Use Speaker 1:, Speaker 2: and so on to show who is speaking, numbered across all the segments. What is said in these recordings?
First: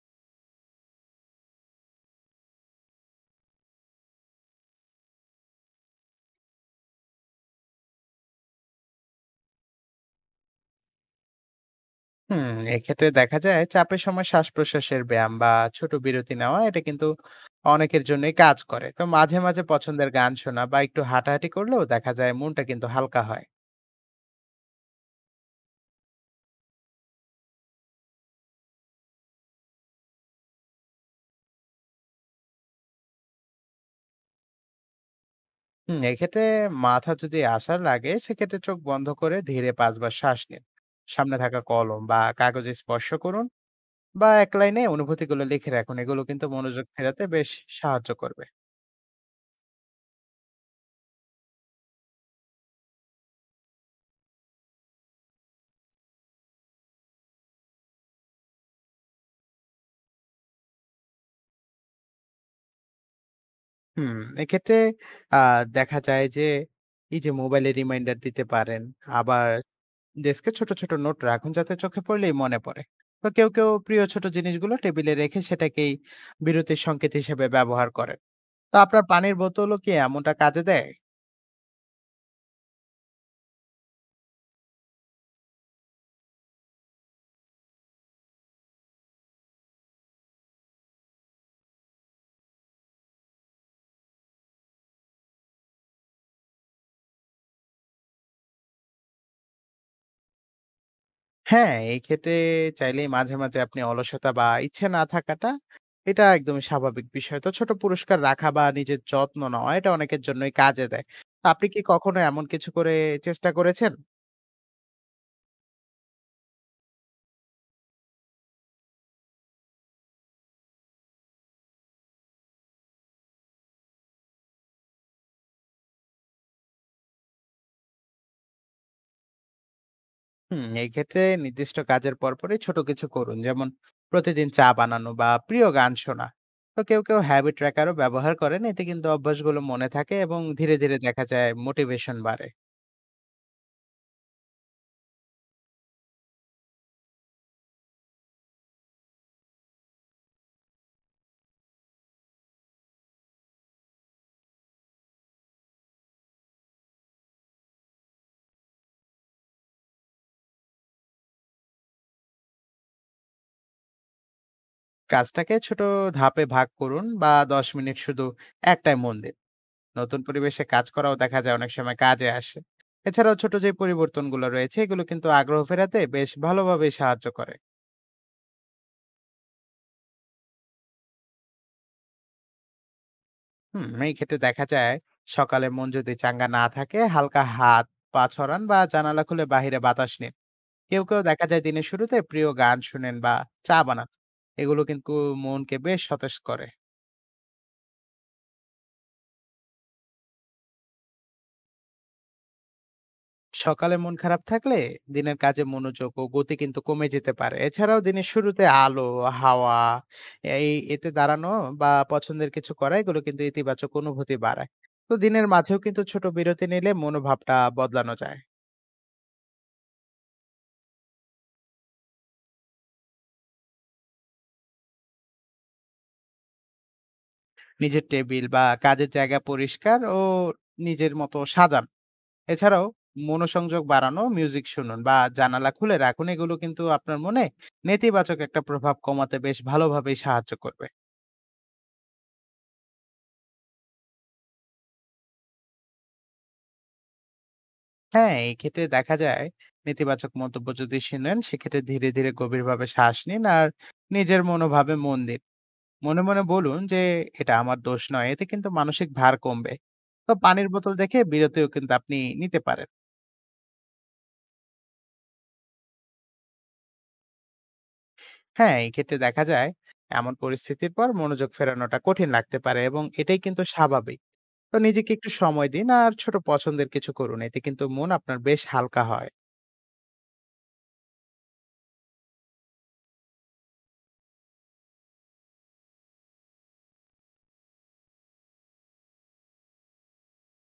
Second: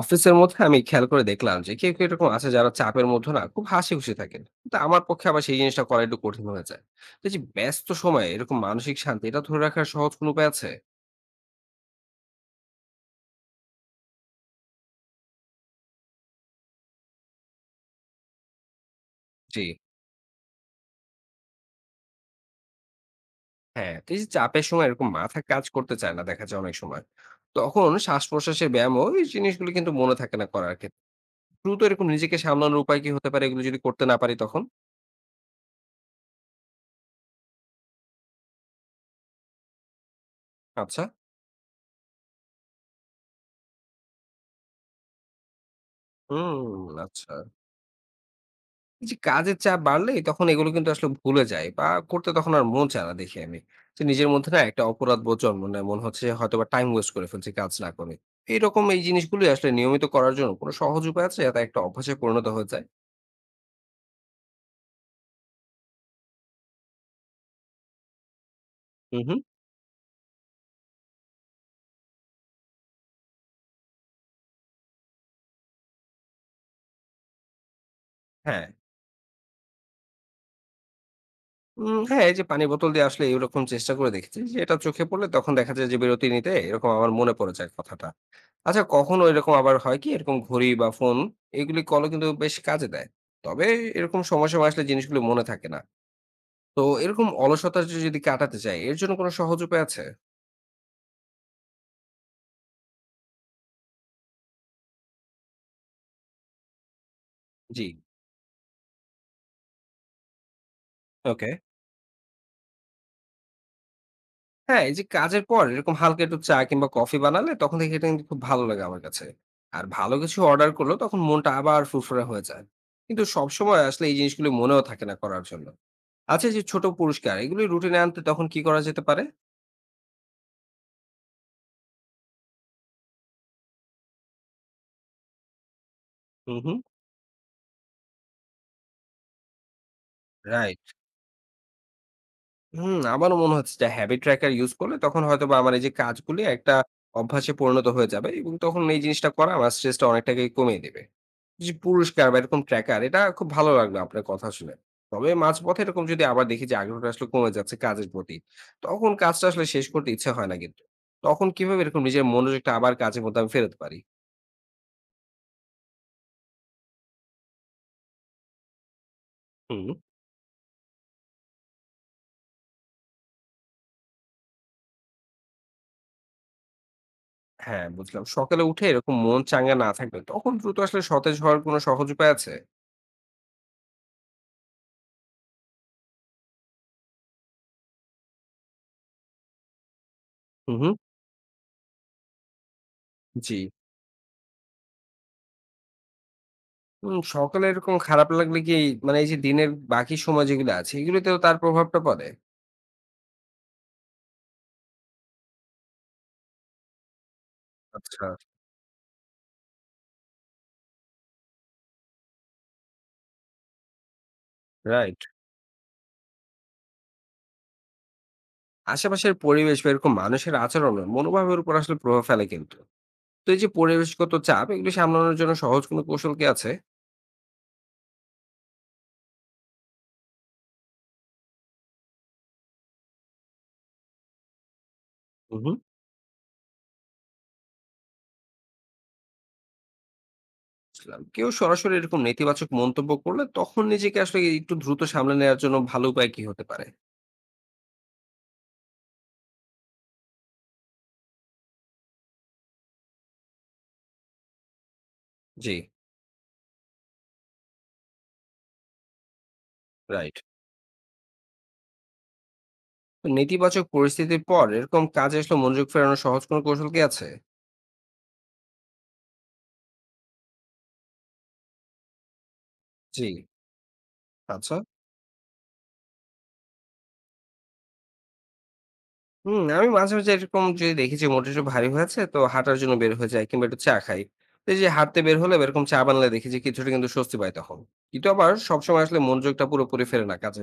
Speaker 1: অফিসের মধ্যে আমি খেয়াল করে দেখলাম যে কেউ কেউ এরকম আছে যারা চাপের মধ্যে না খুব হাসি খুশি থাকেন, কিন্তু আমার পক্ষে আবার সেই জিনিসটা করা একটু কঠিন হয়ে যায়। তো এই যে ব্যস্ত সময়ে এরকম মানসিক শান্তি এটা ধরে রাখার সহজ কোনো উপায় আছে?
Speaker 2: হুম এক্ষেত্রে দেখা যায় চাপের সময় শ্বাস প্রশ্বাসের ব্যায়াম বা ছোট বিরতি নেওয়া এটা কিন্তু অনেকের জন্যই কাজ করে। তো মাঝে মাঝে
Speaker 1: জি।
Speaker 2: পছন্দের গান শোনা বা একটু হাঁটাহাঁটি করলেও দেখা যায় মনটা কিন্তু হালকা হয়।
Speaker 1: হ্যাঁ, তো এই যে চাপের সময় এরকম মাথা কাজ করতে চায় না, দেখা যায় অনেক সময় তখন শ্বাস প্রশ্বাসের ব্যায়াম ওই জিনিসগুলো কিন্তু মনে থাকে না করার ক্ষেত্রে। দ্রুত এরকম নিজেকে সামলানোর উপায় কি হতে পারে এগুলো যদি করতে না পারি তখন?
Speaker 2: এক্ষেত্রে মাথা যদি আসার লাগে সেক্ষেত্রে চোখ বন্ধ করে ধীরে ৫ বার শ্বাস নিন।
Speaker 1: আচ্ছা।
Speaker 2: সামনে থাকা কলম বা কাগজে স্পর্শ করুন বা এক লাইনে অনুভূতিগুলো লিখে রাখুন। এগুলো কিন্তু
Speaker 1: হুম
Speaker 2: মনোযোগ ফেরাতে
Speaker 1: আচ্ছা,
Speaker 2: বেশ সাহায্য করবে।
Speaker 1: যে কাজের চাপ বাড়লে তখন এগুলো কিন্তু আসলে ভুলে যায় বা করতে তখন আর মন চায় না দেখি আমি। যে নিজের মধ্যে না একটা অপরাধ বোধ জন্ম নেয়, মনে হচ্ছে হয়তো বা টাইম ওয়েস্ট করে ফেলছি কাজ না করে। এরকম এই জিনিসগুলো আসলে নিয়মিত করার জন্য কোনো সহজ উপায় আছে যাতে একটা অভ্যাসে পরিণত হয়ে যায়?
Speaker 2: হুম এক্ষেত্রে দেখা যায় যে এই যে মোবাইলে রিমাইন্ডার দিতে পারেন।
Speaker 1: হুম। হুম।
Speaker 2: আবার ডেস্কে ছোট ছোট নোট রাখুন যাতে চোখে পড়লেই মনে পড়ে। তো কেউ কেউ প্রিয় ছোট জিনিসগুলো টেবিলে রেখে সেটাকেই বিরতির সংকেত হিসেবে ব্যবহার করেন।
Speaker 1: হ্যাঁ।
Speaker 2: তো আপনার পানির বোতলও কি এমনটা কাজে দেয়?
Speaker 1: হ্যাঁ, এই যে পানি বোতল দিয়ে আসলে এরকম চেষ্টা করে দেখেছি যে এটা চোখে পড়লে তখন দেখা যায় যে বিরতি নিতে এরকম আমার মনে পড়ে যায় কথাটা। আচ্ছা, কখনো এরকম আবার হয় কি এরকম ঘড়ি বা ফোন এগুলি কলও কিন্তু বেশ কাজে দেয়। তবে এরকম সময় সময় আসলে জিনিসগুলো মনে থাকে না। তো এরকম অলসতা যদি কাটাতে চাই, এর জন্য কোনো সহজ উপায় আছে?
Speaker 2: হ্যাঁ, এই ক্ষেত্রে চাইলেই মাঝে মাঝে আপনি অলসতা বা ইচ্ছে না থাকাটা, এটা একদমই স্বাভাবিক বিষয়। তো ছোট
Speaker 1: জি,
Speaker 2: পুরস্কার রাখা বা নিজের যত্ন নেওয়া এটা অনেকের জন্যই কাজে দেয়। তো
Speaker 1: ওকে।
Speaker 2: আপনি কি কখনো এমন কিছু করে চেষ্টা করেছেন?
Speaker 1: হ্যাঁ, এই যে কাজের পর এরকম হালকা একটু চা কিংবা কফি বানালে তখন দেখি এটা কিন্তু খুব ভালো লাগে আমার কাছে। আর ভালো কিছু অর্ডার করলেও তখন মনটা আবার ফুরফুরে হয়ে যায়। কিন্তু সবসময় আসলে এই জিনিসগুলো মনেও থাকে না করার জন্য। আচ্ছা, এই যে ছোট পুরস্কার এগুলো রুটিনে আনতে তখন কি করা যেতে পারে?
Speaker 2: এই ক্ষেত্রে নির্দিষ্ট কাজের পরপরই ছোট কিছু করুন, যেমন প্রতিদিন চা বানানো বা প্রিয় গান শোনা।
Speaker 1: হুম, হুম।
Speaker 2: তো কেউ কেউ হ্যাবিট ট্র্যাকারও ব্যবহার করেন, এতে কিন্তু অভ্যাসগুলো মনে থাকে এবং ধীরে
Speaker 1: রাইট।
Speaker 2: ধীরে দেখা যায় মোটিভেশন বাড়ে।
Speaker 1: হুম, আমারও মনে হচ্ছে যে হ্যাবিট ট্র্যাকার ইউজ করলে তখন হয়তোবা আমার এই যে কাজগুলি একটা অভ্যাসে পরিণত হয়ে যাবে এবং তখন এই জিনিসটা করা আমার স্ট্রেসটা অনেকটাকে কমিয়ে দেবে। যে পুরস্কার বা এরকম ট্র্যাকার এটা খুব ভালো লাগলো আপনার কথা শুনে। তবে মাঝপথে এরকম যদি আবার দেখি যে আগ্রহটা আসলে কমে যাচ্ছে কাজের প্রতি, তখন কাজটা আসলে শেষ করতে ইচ্ছে হয় না কিন্তু। তখন কিভাবে এরকম নিজের মনোযোগটা আবার কাজের মধ্যে আমি ফেরাতে পারি?
Speaker 2: কাজটাকে ছোট ধাপে ভাগ করুন বা ১০ মিনিট শুধু একটাই মন দিন।
Speaker 1: হুম।
Speaker 2: নতুন পরিবেশে কাজ করাও দেখা যায় অনেক সময় কাজে আসে। এছাড়াও ছোট যে পরিবর্তনগুলো রয়েছে এগুলো কিন্তু আগ্রহ ফেরাতে বেশ ভালোভাবেই সাহায্য করে।
Speaker 1: হ্যাঁ, বুঝলাম। সকালে উঠে এরকম মন চাঙ্গা না থাকলে তখন দ্রুত আসলে সতেজ হওয়ার কোনো সহজ উপায় আছে?
Speaker 2: এই ক্ষেত্রে দেখা যায় সকালে মন যদি চাঙ্গা না থাকে হালকা হাত পা ছড়ান বা জানালা খুলে বাইরে বাতাস নিন।
Speaker 1: হু, হুম।
Speaker 2: কেউ কেউ দেখা যায় দিনের শুরুতে প্রিয় গান শুনেন বা
Speaker 1: জি।
Speaker 2: চা বানান। এগুলো কিন্তু মনকে বেশ সতেজ করে।
Speaker 1: সকালে এরকম খারাপ লাগলে কি, মানে এই যে দিনের বাকি সময় যেগুলো আছে এগুলোতেও তার প্রভাবটা পড়ে?
Speaker 2: সকালে মন খারাপ থাকলে দিনের কাজে মনোযোগ ও গতি কিন্তু কমে যেতে পারে। এছাড়াও দিনের
Speaker 1: আচ্ছা।
Speaker 2: শুরুতে আলো, হাওয়া, এই এতে দাঁড়ানো বা পছন্দের কিছু করা এগুলো কিন্তু ইতিবাচক অনুভূতি বাড়ায়। তো
Speaker 1: রাইট।
Speaker 2: দিনের মাঝেও কিন্তু ছোট বিরতি নিলে মনোভাবটা বদলানো যায়।
Speaker 1: আশেপাশের পরিবেশ বা এরকম মানুষের আচরণের মনোভাবের উপর আসলে প্রভাব ফেলে কিন্তু। তো এই যে পরিবেশগত চাপ এগুলি সামলানোর জন্য সহজ কোনো কৌশল কি আছে?
Speaker 2: নিজের টেবিল বা কাজের জায়গা পরিষ্কার ও নিজের মতো সাজান। এছাড়াও মনোসংযোগ বাড়ানো মিউজিক শুনুন বা
Speaker 1: হুম।
Speaker 2: জানালা খুলে রাখুন। এগুলো কিন্তু আপনার মনে নেতিবাচক একটা প্রভাব কমাতে বেশ ভালোভাবেই সাহায্য করবে।
Speaker 1: বুঝলাম, কেউ সরাসরি এরকম নেতিবাচক মন্তব্য করলে তখন নিজেকে আসলে একটু দ্রুত সামলে নেওয়ার জন্য ভালো উপায় কি হতে পারে?
Speaker 2: হ্যাঁ, এই ক্ষেত্রে দেখা যায় নেতিবাচক মন্তব্য যদি শুনেন সেক্ষেত্রে ধীরে, ধীরে গভীরভাবে শ্বাস নিন আর নিজের মনোভাবে মন দিন।
Speaker 1: জি।
Speaker 2: মনে, মনে বলুন যে এটা আমার দোষ নয়। এতে কিন্তু মানসিক ভার কমবে। তো
Speaker 1: রাইট।
Speaker 2: পানির বোতল দেখে বিরতিও কিন্তু আপনি নিতে পারেন।
Speaker 1: তো নেতিবাচক পরিস্থিতির পর এরকম কাজে আসলে মনোযোগ ফেরানোর সহজ কোনো কৌশল কি আছে?
Speaker 2: হ্যাঁ, এই ক্ষেত্রে দেখা যায় এমন পরিস্থিতির পর মনোযোগ ফেরানোটা কঠিন লাগতে পারে এবং
Speaker 1: জি।
Speaker 2: এটাই কিন্তু স্বাভাবিক।
Speaker 1: আচ্ছা।
Speaker 2: তো নিজেকে একটু সময় দিন আর ছোট পছন্দের কিছু করুন। এতে কিন্তু মন আপনার বেশ হালকা হয়।
Speaker 1: হুম, আমি মাঝে, মাঝে এরকম যদি দেখি যে মনটা একটু ভারী হয়েছে তো হাঁটার জন্য বের হয়ে যাই কিংবা একটু চা খাই। তো এই যে হাঁটতে বের হলে বা এরকম চা বানালে দেখি যে কিছুটা কিন্তু স্বস্তি পাই তখন। কিন্তু আবার সবসময় আসলে মনোযোগটা পুরোপুরি ফেরে না কাজে।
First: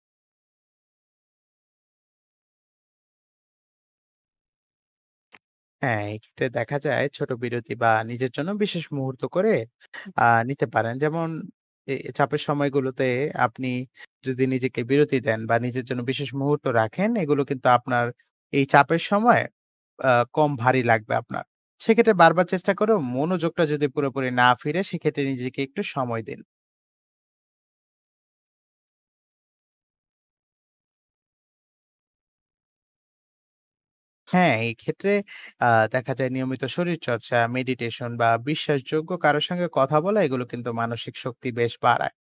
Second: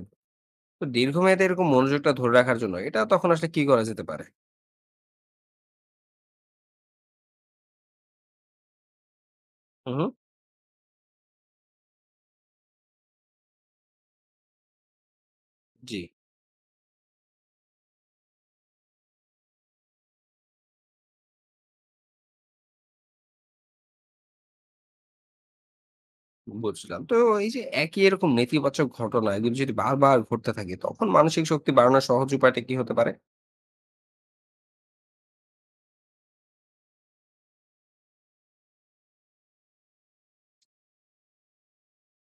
Speaker 1: তো দীর্ঘমেয়াদে এরকম মনোযোগটা ধরে রাখার জন্য এটা তখন আসলে কি করা যেতে পারে?
Speaker 2: হ্যাঁ, এক্ষেত্রে দেখা যায় ছোট বিরতি বা নিজের জন্য বিশেষ মুহূর্ত করে
Speaker 1: হু, হু।
Speaker 2: নিতে পারেন। যেমন এ- এ চাপের সময়গুলোতে আপনি যদি নিজেকে বিরতি দেন বা নিজের
Speaker 1: জি,
Speaker 2: জন্য বিশেষ মুহূর্ত রাখেন, এগুলো কিন্তু আপনার এই চাপের সময় কম ভারী লাগবে। আপনার সেক্ষেত্রে বারবার চেষ্টা করো, মনোযোগটা যদি পুরোপুরি না ফিরে সেক্ষেত্রে নিজেকে একটু সময় দিন।
Speaker 1: বুঝলাম। তো এই যে একই এরকম নেতিবাচক ঘটনা এগুলো যদি বারবার ঘটতে থাকে তখন মানসিক শক্তি বাড়ানোর সহজ উপায়টা কি হতে পারে?
Speaker 2: হ্যাঁ, এই ক্ষেত্রে দেখা যায় নিয়মিত শরীর চর্চা, মেডিটেশন বা বিশ্বাসযোগ্য কারোর সঙ্গে কথা বলা এগুলো কিন্তু মানসিক শক্তি বেশ বাড়ায়।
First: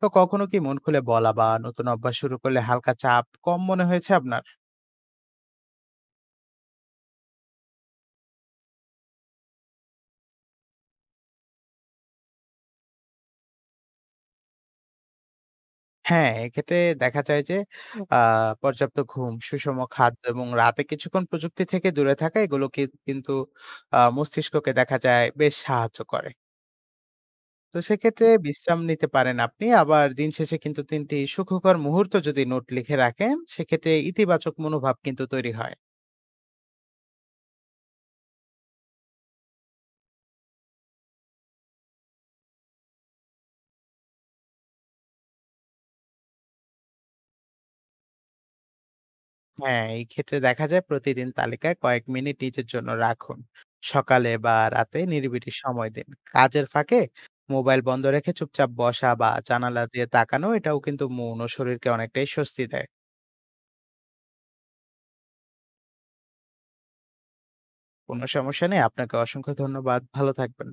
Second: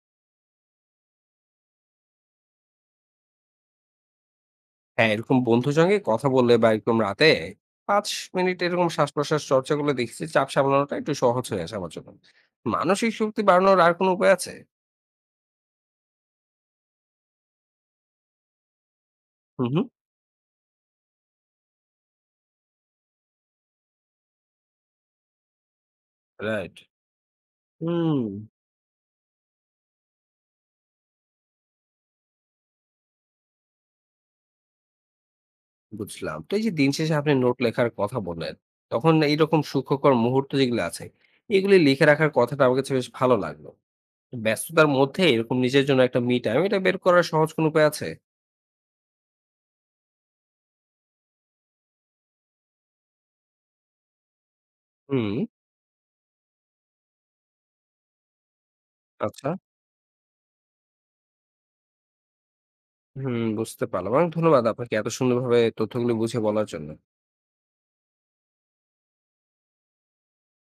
Speaker 2: তো কখনো কি মন খুলে বলা বা নতুন অভ্যাস শুরু করলে হালকা চাপ কম মনে হয়েছে আপনার?
Speaker 1: হ্যাঁ, এরকম বন্ধুর সঙ্গে কথা বললে বা এরকম রাতে ৫ মিনিট এরকম শ্বাস-প্রশ্বাস চর্চা করলে দেখছি চাপ সামলানোটা একটু সহজ হয়ে আসে আমার জন্য। মানসিক শক্তি বাড়ানোর আর কোনো উপায় আছে?
Speaker 2: হ্যাঁ, এক্ষেত্রে দেখা যায় যে আ পর্যাপ্ত ঘুম,
Speaker 1: হুম,
Speaker 2: সুষম
Speaker 1: হুম।
Speaker 2: খাদ্য এবং রাতে কিছুক্ষণ প্রযুক্তি থেকে দূরে থাকা এগুলো কি কিন্তু মস্তিষ্ককে দেখা যায় বেশ সাহায্য করে।
Speaker 1: রাইট।
Speaker 2: তো
Speaker 1: হুম,
Speaker 2: সেক্ষেত্রে বিশ্রাম নিতে পারেন আপনি। আবার দিন শেষে কিন্তু ৩ টি সুখকর মুহূর্ত যদি নোট লিখে রাখেন, সেক্ষেত্রে ইতিবাচক মনোভাব কিন্তু তৈরি হয়।
Speaker 1: বুঝলাম। তো এই যে দিন শেষে আপনি নোট লেখার কথা বললেন, তখন এইরকম সুখকর মুহূর্ত যেগুলো আছে, এগুলি লিখে রাখার কথাটা আমার কাছে বেশ ভালো লাগলো। ব্যস্ততার মধ্যে এরকম নিজের জন্য একটা মি টাইম এটা বের করার সহজ কোনো উপায় আছে?
Speaker 2: হ্যাঁ, এই ক্ষেত্রে দেখা যায় প্রতিদিন তালিকায় কয়েক মিনিট নিজের জন্য রাখুন। সকালে বা রাতে
Speaker 1: হুম,
Speaker 2: নিরিবিলি সময় দিন। কাজের ফাঁকে মোবাইল বন্ধ রেখে চুপচাপ বসা বা
Speaker 1: আচ্ছা।
Speaker 2: জানালা দিয়ে তাকানো এটাও কিন্তু মন ও শরীরকে অনেকটাই স্বস্তি দেয়।
Speaker 1: হুম, বুঝতে পারলাম। অনেক ধন্যবাদ আপনাকে এত সুন্দরভাবে তথ্যগুলো বুঝিয়ে বলার জন্য।
Speaker 2: কোনো সমস্যা নেই। আপনাকে অসংখ্য ধন্যবাদ। ভালো থাকবেন।